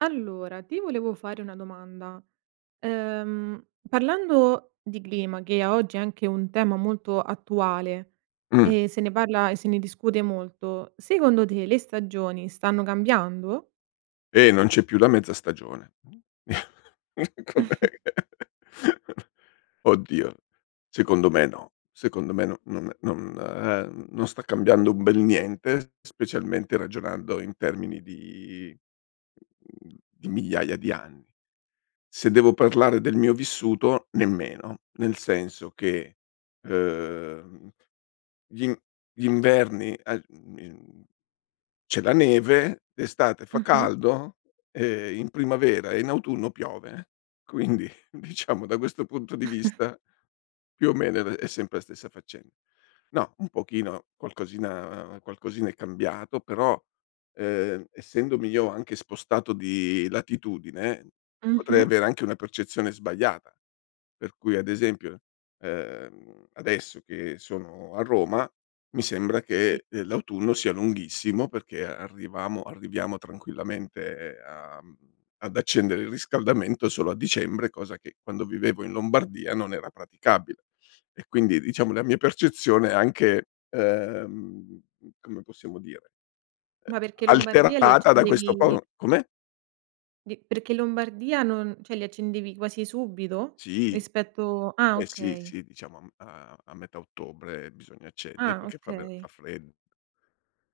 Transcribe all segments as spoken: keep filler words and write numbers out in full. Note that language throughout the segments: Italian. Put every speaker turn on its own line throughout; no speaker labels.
Allora, ti volevo fare una domanda. Ehm, parlando di clima che a oggi è anche un tema molto attuale
Mh.
e se ne parla, e se ne discute molto, secondo te le stagioni stanno cambiando?
E non c'è più la mezza stagione com'è oddio, secondo me no, secondo me no non ehm, non sta cambiando un bel niente specialmente ragionando in termini di mhmm, di migliaia di anni. Se devo parlare del mio vissuto nemmeno, nel senso che ehm, gli in gli inverni ehm, mhmm, c'è la neve, d'estate fa
Mh-mh.
caldo, e in primavera e in autunno piove, quindi diciamo da questo punto di vista più o meno è è sempre la stessa faccen no, un pochino qualcosina qualcosina è cambiato, però ehm, essendomi io anche spostato di latitudine potrei
Mh-mh.
avere anche una percezione sbagliata, per cui ad esempio, ehm, adesso che sono a Roma, mi sembra
Sì.
che l'autunno sia lunghissimo perché arrivamo arriviamo tranquillamente a mhmm, ad accendere il riscaldamento solo a dicembre cosa che quando vivevo in Lombardia non era praticabile. E quindi diciamo la mia percezione anche, ehm, come possiamo dire
Ma
ehm,
perché Lombardia li
alterata da questo
accendevi
po come?
Di perché in Lombardia non ceh li accendevi quasi subito,
Sì.
rispetto ah
Eh sì,
okay.
sì, diciamo a m a metà ottobre bisogna accendere
Ah
perché fa ve fa
okay.
freddo.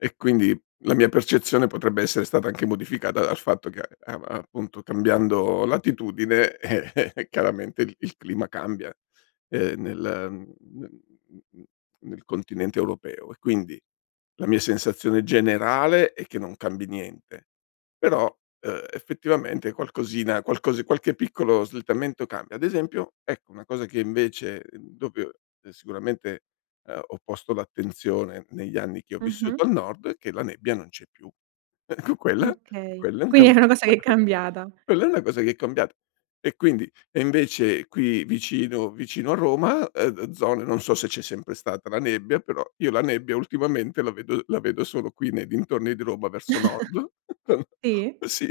E quindi la mia percezione potrebbe essere stata anche modificata dal fatto che a a appunto cambiando latitudine chiaramente il il clima cambia, ehm, nel n nel continente europeo. E quindi la mia sensazione generale è che non cambi niente però, ehm, effettivamente qualcosina qualcos qualche piccolo slittamento cambia. Ad esempio, ecco, una cosa che invece [unintelligible] sicuramente ehm ho posto l'attenzione negli anni che ho
Mh-mh.
vissuto al nord è che la nebbia non c'è più. Ecco quella
Okay.
quella è un ca
Quindi è una cosa che è cambiata.
quella è una cosa che è cambiat e quindi e invece qui vicino vicino a Roma, ehm, zone non so se c'è sempre stata la nebbia però io la nebbia ultimamente la vedo la vedo solo qui nei dintorni di Roma verso nord,
Sì?
sì,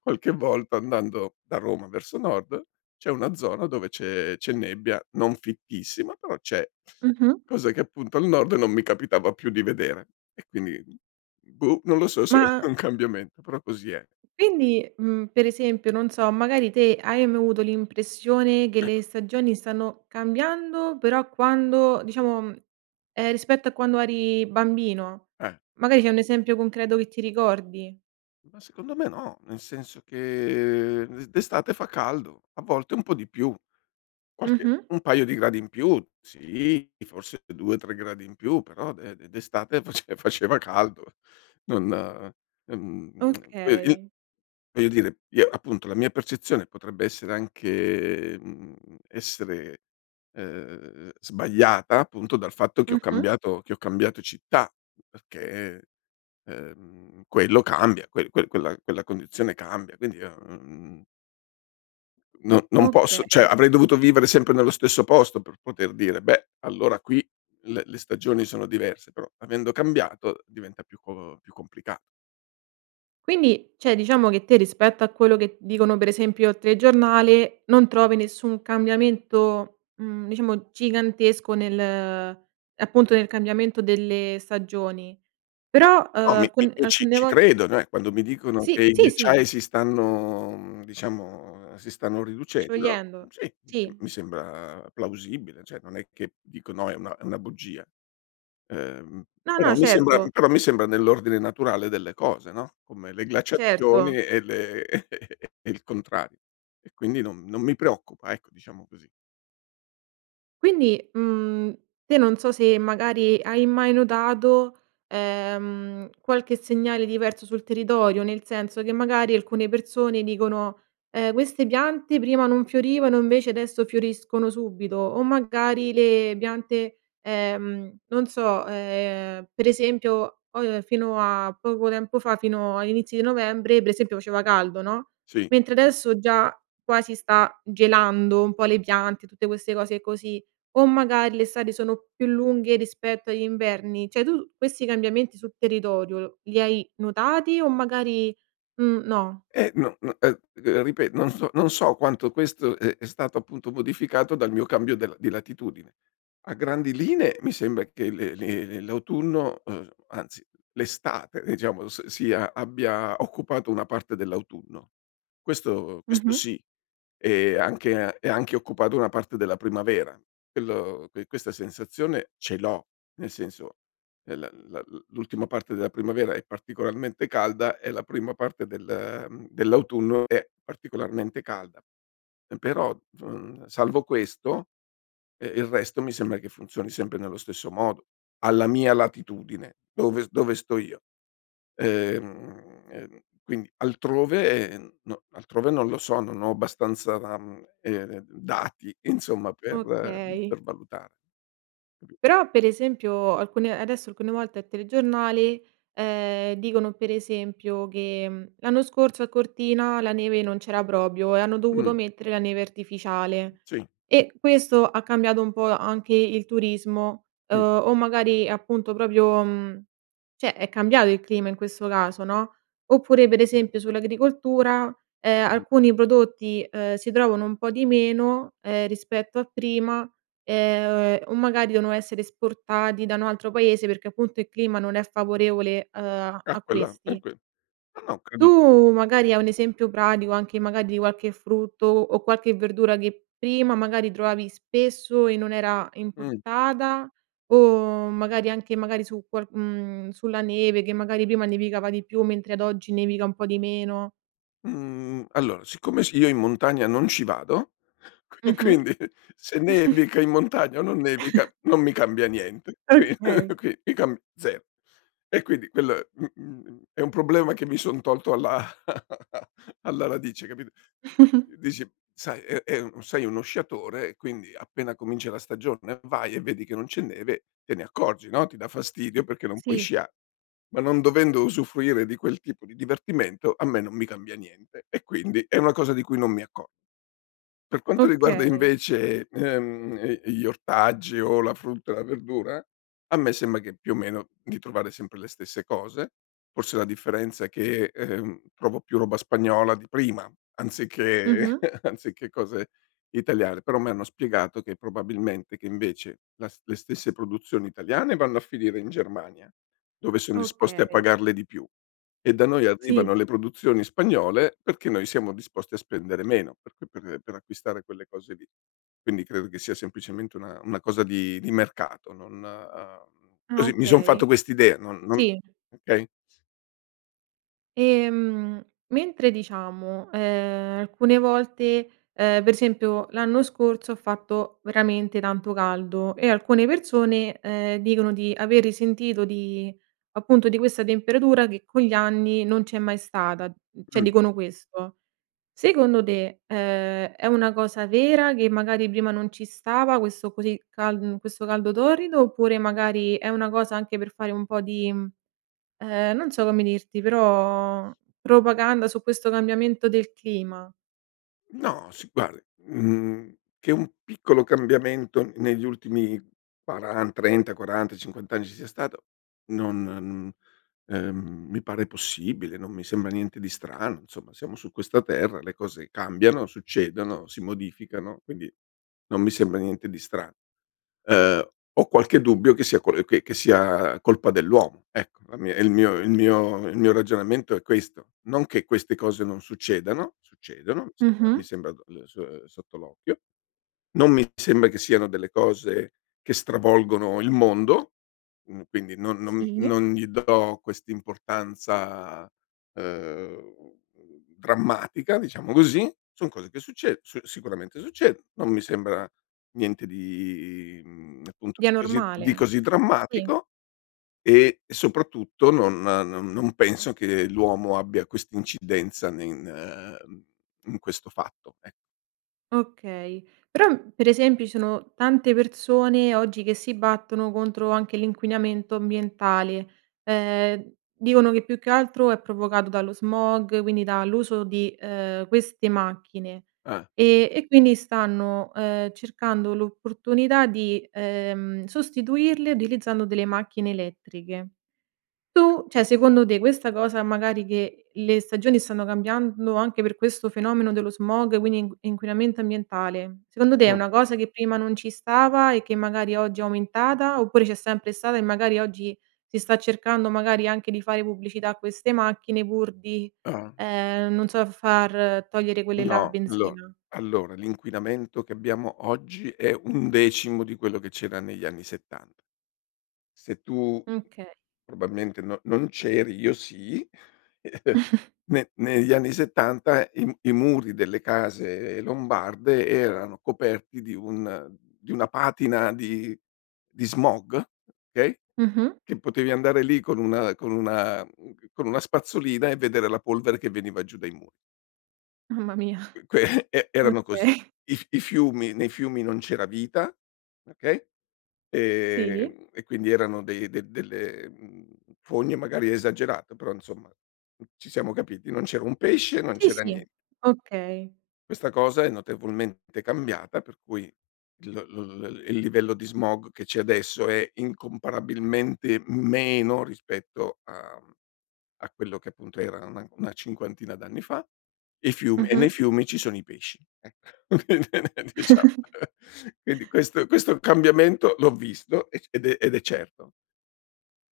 qualche volta andando da Roma verso nord c'è una zona dove c'è c'è nebbia, non fittissima però c'è,
Mh-mh.
cosa che appunto al nord non mi capitava più di vedere e quindi boh, non lo so se
Ma
è un cambiamen però così è.
Quindi, mhmm, per esempio, non so, magari te hai mai avuto l'impressione che le stagioni stanno cambiando però quando diciamo ehm, rispetto a quando eri bambino?
Eh.
Magari c'è un esempio concreto che ti ricordi.
Ma secondo me no, nel senso che d'estate fa caldo, a volte un po' di più, qualche
Mh-mh.
un paio di gradi in più. Sì, forse due tre gradi in più, però d d d'estate face faceva caldo. Non, mhmm, ve i
Okay.
voglio dire io appunto la mia percezione potrebbe essere anche mhmm, essere, ehm, sbagliata appunto dal fatto che ho
Mh-mh.
cambiato che ho cambiato città perché, ehm, quello cambia, quel quel quel quella quella condizione cambia quindi mhmm n non posso ceh
Okay.
avrei dovuto vivere sempre nello stesso posto per poter dire: "Beh, allora qui le le stagioni sono diverse." Però avendo cambiato diventa più co più complicato.
Quindi ceh diciamo che te rispetto a quello che dicono per esempio al telegiornale, non trovi nessun cambiamento, mhmm, diciamo gigantesco nel ehm, appunto nel cambiamento delle stagioni.
No,
Però, ehm,
no, mi
alcu
mi mi ci
alcune
ci
vol
credo eh, quando mi dicono
Sì.
che i
Sì sì.
ghiacciai si stanno mhmm, diciamo si stanno riducendo
Sciogliendo,
sì, mi mi
sì.
sembra plausibile ceh non è che dico: "No è una è una bugia." Ehm,
No,
però
no,
mi sembra
certo.
però mi sembra nell'ordine naturale delle cose, no? Come le
Certo.
glaciazioni e le e il contrar e quindi non non mi preoccupa ecco, diciamo così.
Quindi, mhmm, te non so se magari hai mai notato, ehm, qualche segnale diverso sul territorio, nel senso che magari alcune persone dicono: "Ehm queste piante prima non fiorivano invece adesso fioriscono subito." O magari le piante, ehm, non so, ehm, per esempio po fino a poco tempo fa, fino agli inizi di novembre per esempio faceva caldo no,
Sì.
mentre adesso già quasi sta gelando un po' le piante, tutte queste cose così o magari l'estate sono più lunghe rispetto agli inverni. ceh tu questi cambiamenti sul territorio li hai notati o magari, mhmm, no?
Eh n no [unintelligible] ripe non so non so quanto questo è è stato appunto modificato dal mio cambio del di latitudine. A grandi linee mi sembra che le le l'autunno ehm, anzi l'estate diciamo s sia abbia occupato una parte dell'autunno. Questo questo
Mh-mh.
sì, e anche e anche occupato una parte della primavera, quello ques questa sensazione ce l'ho. Nel senso l l l'ultima parte della primavera è particolarmente calda e la prima parte del, ehm, dell'autunno è particolarmente calda però, mhmm, salvo questo, eh, il resto mi sembra che funzioni sempre nello stesso modo, alla mia latitudine, dove dove sto io. Ehm ehm, quindi altrove no altrove non lo so, non ho abbastanza, ehm, dati insomma per
Okay.
per valutare. [unintelligible]
Però per esempio alcune adesso alcune volte al telegiornale, ehm, dicono per esempio che: "L'anno scorso a Cortina la neve non c'era propio e hanno dovuto
Mh.
mettere la neve artificiale,"
Sì.
e questo ha cambiato un po' anche il turismo,
Mh.
o magari appunto propio, mhmm, ceh è cambiato il clima in questo caso no, oppure per esempio sull'agricoltura, ehm,
Mh.
alcuni prodotti, ehm, si trovano un po' di meno, ehm, rispetto a prima, ehm, o magari devono essere esportati da un altro paese perché appunto il clima non è favorevole, ehm, a
Ah
a
quella ah
questi.
que ma no
Tu
credo
magari hai un esempio pratico anche magari di qualche frutto o qualche verdura che prima magari trovavi spesso e non era
Mh.
importata o magari anche magari su qual mhmm, sulla neve che magari prima nevicava di più mentre ad oggi nevica un po' di meno.
Mhmm, allora, siccome s io in montagna non ci vado e
Mh-mh.
quindi se nevica in montagna o non nevica non mi cambia niente qui
Okay.
qui mi cam ze e quindi quello, mhmm, è un problema che mi son tolto alla alla radice capit dici: "Sai, è è sei uno sciatore quindi appena comincia la stagione vai e vedi che non c'è neve te ne accorgi no, ti dà fastidio perché non puoi
Sì.
scia ma non dovendo usufruire di quel tipo di divertimento a me non mi cambia niente e quindi è una cosa di cui non mi acco Per quanto riguarda
Okay.
invece, ehm, gli ortaggi o la frutta o la verdura, a me sembra che più o meno di trovare sempre le stesse cose. Forse la differenza è che, ehm, trovo più roba spagnola di prima anziché
Mh-mh.
anziché cose italiane, però a me hanno spiegato che probabilmente che invece la le stesse produzioni italiane vanno a finire in Germania, dove son disposti a
Okay.
pagarle di più e da noi
Sì.
arrivano le produzioni spagnole perché noi siamo disposti a spendere meno, per cu per per acquistare quelle cose lì. Quindi credo che sia semplicemente una una cosa di di mercato non
Ah
così mi son fatto
okay.
quest'idea, non non
Sì.
okay?
Ehm, mentre diciamo, ehm, alcune volte, ehm, per esempio l'anno scorso, ha fatto veramente tanto caldo e alcune persone, ehm, dicono di aver risentito di appunto di questa temperatura che con gli anni non c'è mai stata; mhmm, ceh
Mh.
dicono questo. Secondo te, ehm, è una cosa vera che magari prima non ci stava questo così cal mhmm, questo caldo torrido, oppure magari è una cosa anche per fare un po' di mhmm, ehm, non so come dirti però propaganda su questo cambiamento del clima?
No, sì guardi mhmm, che un piccolo cambiamento negli ultimi quaran trenta quaranta, cinquanta anni ci sia stato non n ehm, mi pare possibile, non mi sembra niente di strano, nsomma siamo su questa terra, le cose cambiano, succedono, si modificano, quindi non mi sembra niente di stra ehm, ho qualche dubbio che sia col ehm, che sia colpa dell'uomo, ecco. La mia il mio il mio il mio ragionamento è questo. Non che queste cose non succedano, succedono, sembra
Mh-mh.
mi sembra, ehm, so ehm, sotto l'occhio. Non mi sembra che siano delle cose che stravolgono il mondo, mhmm, quindi non non
Sì.
non gli do quest'importanza, ehm, drammatica, diciamo così. Son cose che succedo s sicuramente succed non mi sembra niente di, mhmm, appunto
Di
così di
anormale.
così
Sì.
drammatico, e soprattutto non non non penso che l'uomo abbia quest'incidenza ne in in in questo fatto, ec
Okay. Però, per esempio ci sono tante persone oggi che si battono contro anche l'inquinamento ambientale. Ehm, dicono che più che altro è provocato dallo smog, quindi dall'uso di ehm, queste macchine,
Eh.
e e quindi stanno, ehm, cercando l'opportunità di, ehm, sostituirle utilizzando delle macchine elettriche. Tu ceh secondo te questa cosa magari che le stagioni stanno cambiando anche per questo fenomeno dello smog quindi in inquinamento ambientale, secondo te è
Mh.
una cosa che prima non ci stava e che magari oggi è aumentata, oppure c'è sempre stata e magari oggi si sta cercando magari anche di fare pubblicità a queste macchine pur di
Ah.
ehm, non so, far togliere quelle là a
No, allo
benzina?
allora l'inquinamento che abbiamo oggi è un decimo di quello che c'era negli anni settanta. Se tu
Mh, kay.
probalmente non non c’eri, io sì. Ne negli anni settanta i m i muri delle case lombarde erano coperti di un di una patina di di smog, okay,
Mh-mh.
che potevi andare lì con una con una mhmm, con una spazzolina e vedere la polvere che veniva giù dai mu
Mamma mia.
uque e erano così.
Okay.
I f i fiumi nei fiumi non c'era vita, okay,
Sì.
ehm, e quindi erano dei del delle, mhmm, fogne magari è esagerato però insomma, mh, ci siamo capiti, non c'era un pesce, non
Sì,
c'era
sì,
nie
okay.
Questa cosa è notevolmente cambiata per cui il l l il livello di smog che c'è adesso è incomparabilmente meno rispetto a a quello che appunto era una una cinquantina d'anni fa. I fiumi e nei
Mh-mh.
fiumi ci sono i pesci ecco quindi, eh, diciamo quindi questo questo cambiamento l'ho visto e c ed è ed è certo.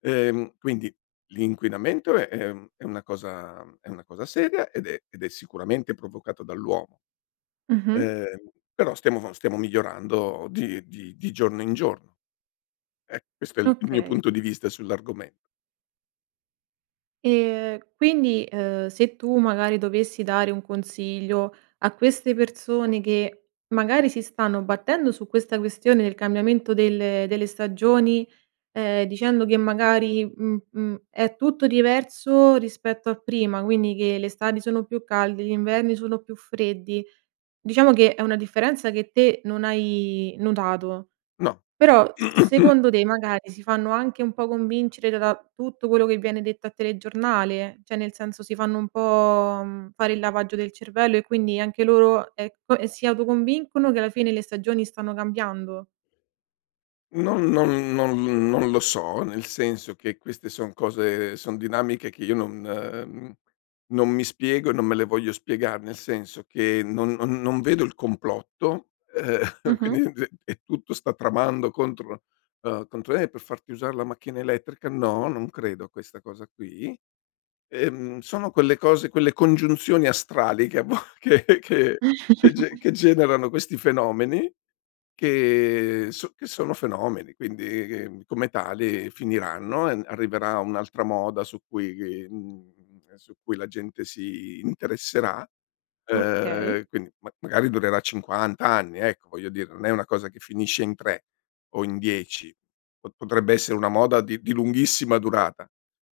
Ehm, quindi, l’inquinamento è è un è una cosa è una cosa seria ed è ed è sicuramente provocato dall’uomo
Mh-mh.
ehm, però stiamo vo stiamo migliorando di di di giorno in giorno. Eh, questo è il mio
Okay.
punto di vista sull’argome
Ehm, quindi, ehm, se tu magari dovessi dare un consiglio a queste persone che magari si stanno battendo su questa questione del cambiamento delle delle stagioni, ehm, dicendo che magari, mh mhmm, è tutto diverso rispetto a prima, quindi che le estati sono più calde, gli inverni sono più freddi; diciamo che è una differenza che te non hai notato.
No.
Però secondo te magari si fanno anche un po’ convincere da tutto quello che viene detto al telegiornale? ceh, nel senso si fanno un po’, mhmm, fare il lavaggio del cervello e quindi anche loro, ecco, ehm, si autoconvincono che alla fine le stagioni stanno cambiando?
Non non non non lo so, nel senso che queste son cose son dinamiche che io non ehm, non mi spiego e non me le voglio spiegare, nel senso che non non non vedo il complotto, ehm,
Mh-mh.
quindi d e tutto sta tramando contro uhm, contro, eh, per farti usar la macchina elettrica, no, non credo a questa cosa qui. Ehm, sono quelle cose quelle congiunzioni astrali che, a vo che che che ge che generano questi fenomeni che so che sono fenomeni. Quindi, ehm, come tali, finiranno e n arriverà un'altra moda su cui mhmm, ehm, su cui la gente si interesserà.
Okay.
Ehm, quindi, ma magari durerà cinquant anni, ecco, voglio dire, non è una cosa che finisce in tre o in dieci. Po potrebbe essere una moda di di lunghissima durata,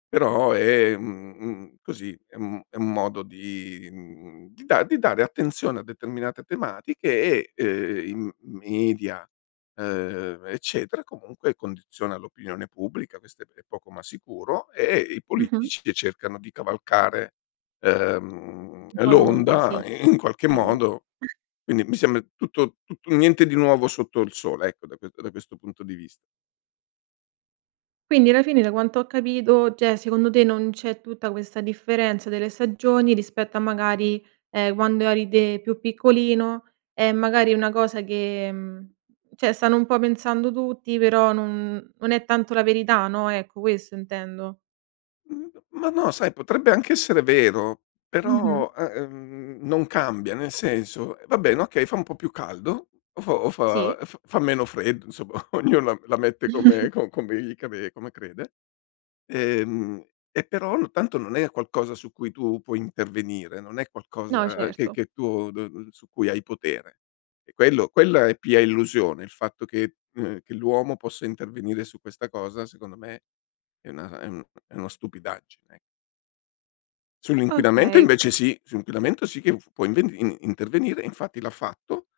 però è, mhmm, mhmm, così, è un è un modo di mhmm, di da di dare attenzione a determinate tematiche e, ehm, i m media, ehm, eccetera, comunque, condiziona l'opinione pubblica, questo è p è poco ma sicuro. E i
Mh-mh.
politici che cercano di cavalcare, ehm,
Un po' l'onda, sì.
l'onda i in qualche
Sì.
modo, quindi, mi sembra tutto tutto niente di nuovo sotto il sole, ecco, da quet da questo punto di vis
Quindi alla fine, da quanto ho capito, ceh, secondo te non c'è tutta questa differenza delle stagioni, rispetto a magari, ehm, quando eri te più piccolino, è magari è una cosa che mhmm, ceh stanno un po' pensando tutti, però non non è tanto la verità, no, ecco, questo intendo.
Mhmm, ma no, sai, potrebbe anche essere vero,
Mh-mh.
però, ehm, non cambia. Nel senso: va bene, okay, fa un po' più caldo o fo o
Sì.
fa e f fa meno freddo, insomma, ognuno la m la mette come co come gli cre come crede. Ehm, e però, no tanto non è a qualcosa su cui tu puoi intervenire. Non è
No,
qualcosa che
certo.
che tu d su cui hai potere. E quello quella è pia illusione, il fatto che ehm, che l'uomo possa intervenire su questa cosa, secondo me, è una è un è una stupidaggine, e Sull'inquinamento
Okay.
invece sì. Su inquinamento sì che f può inv in intervenire, infatti l'ha fatto,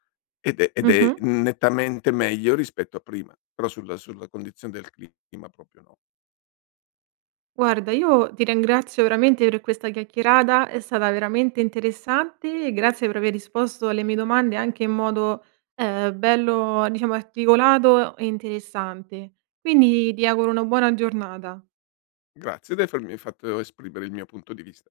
ed è ed è
Mh-mh.
nettamente meglio rispetto a prima. Però sulla sulla condizione del clima, proprio no.
Guarda, io ti rengrazio veramente per questa chiacchierata, è stata veramente interessante. Grazie per aver risposto alle mie domande anche in modo, ehm, bello diciamo articolato, e interessante. Quindi, ti auguro una buona giornata.
Grazie di afermi fatto esprimere il mio punto di vista.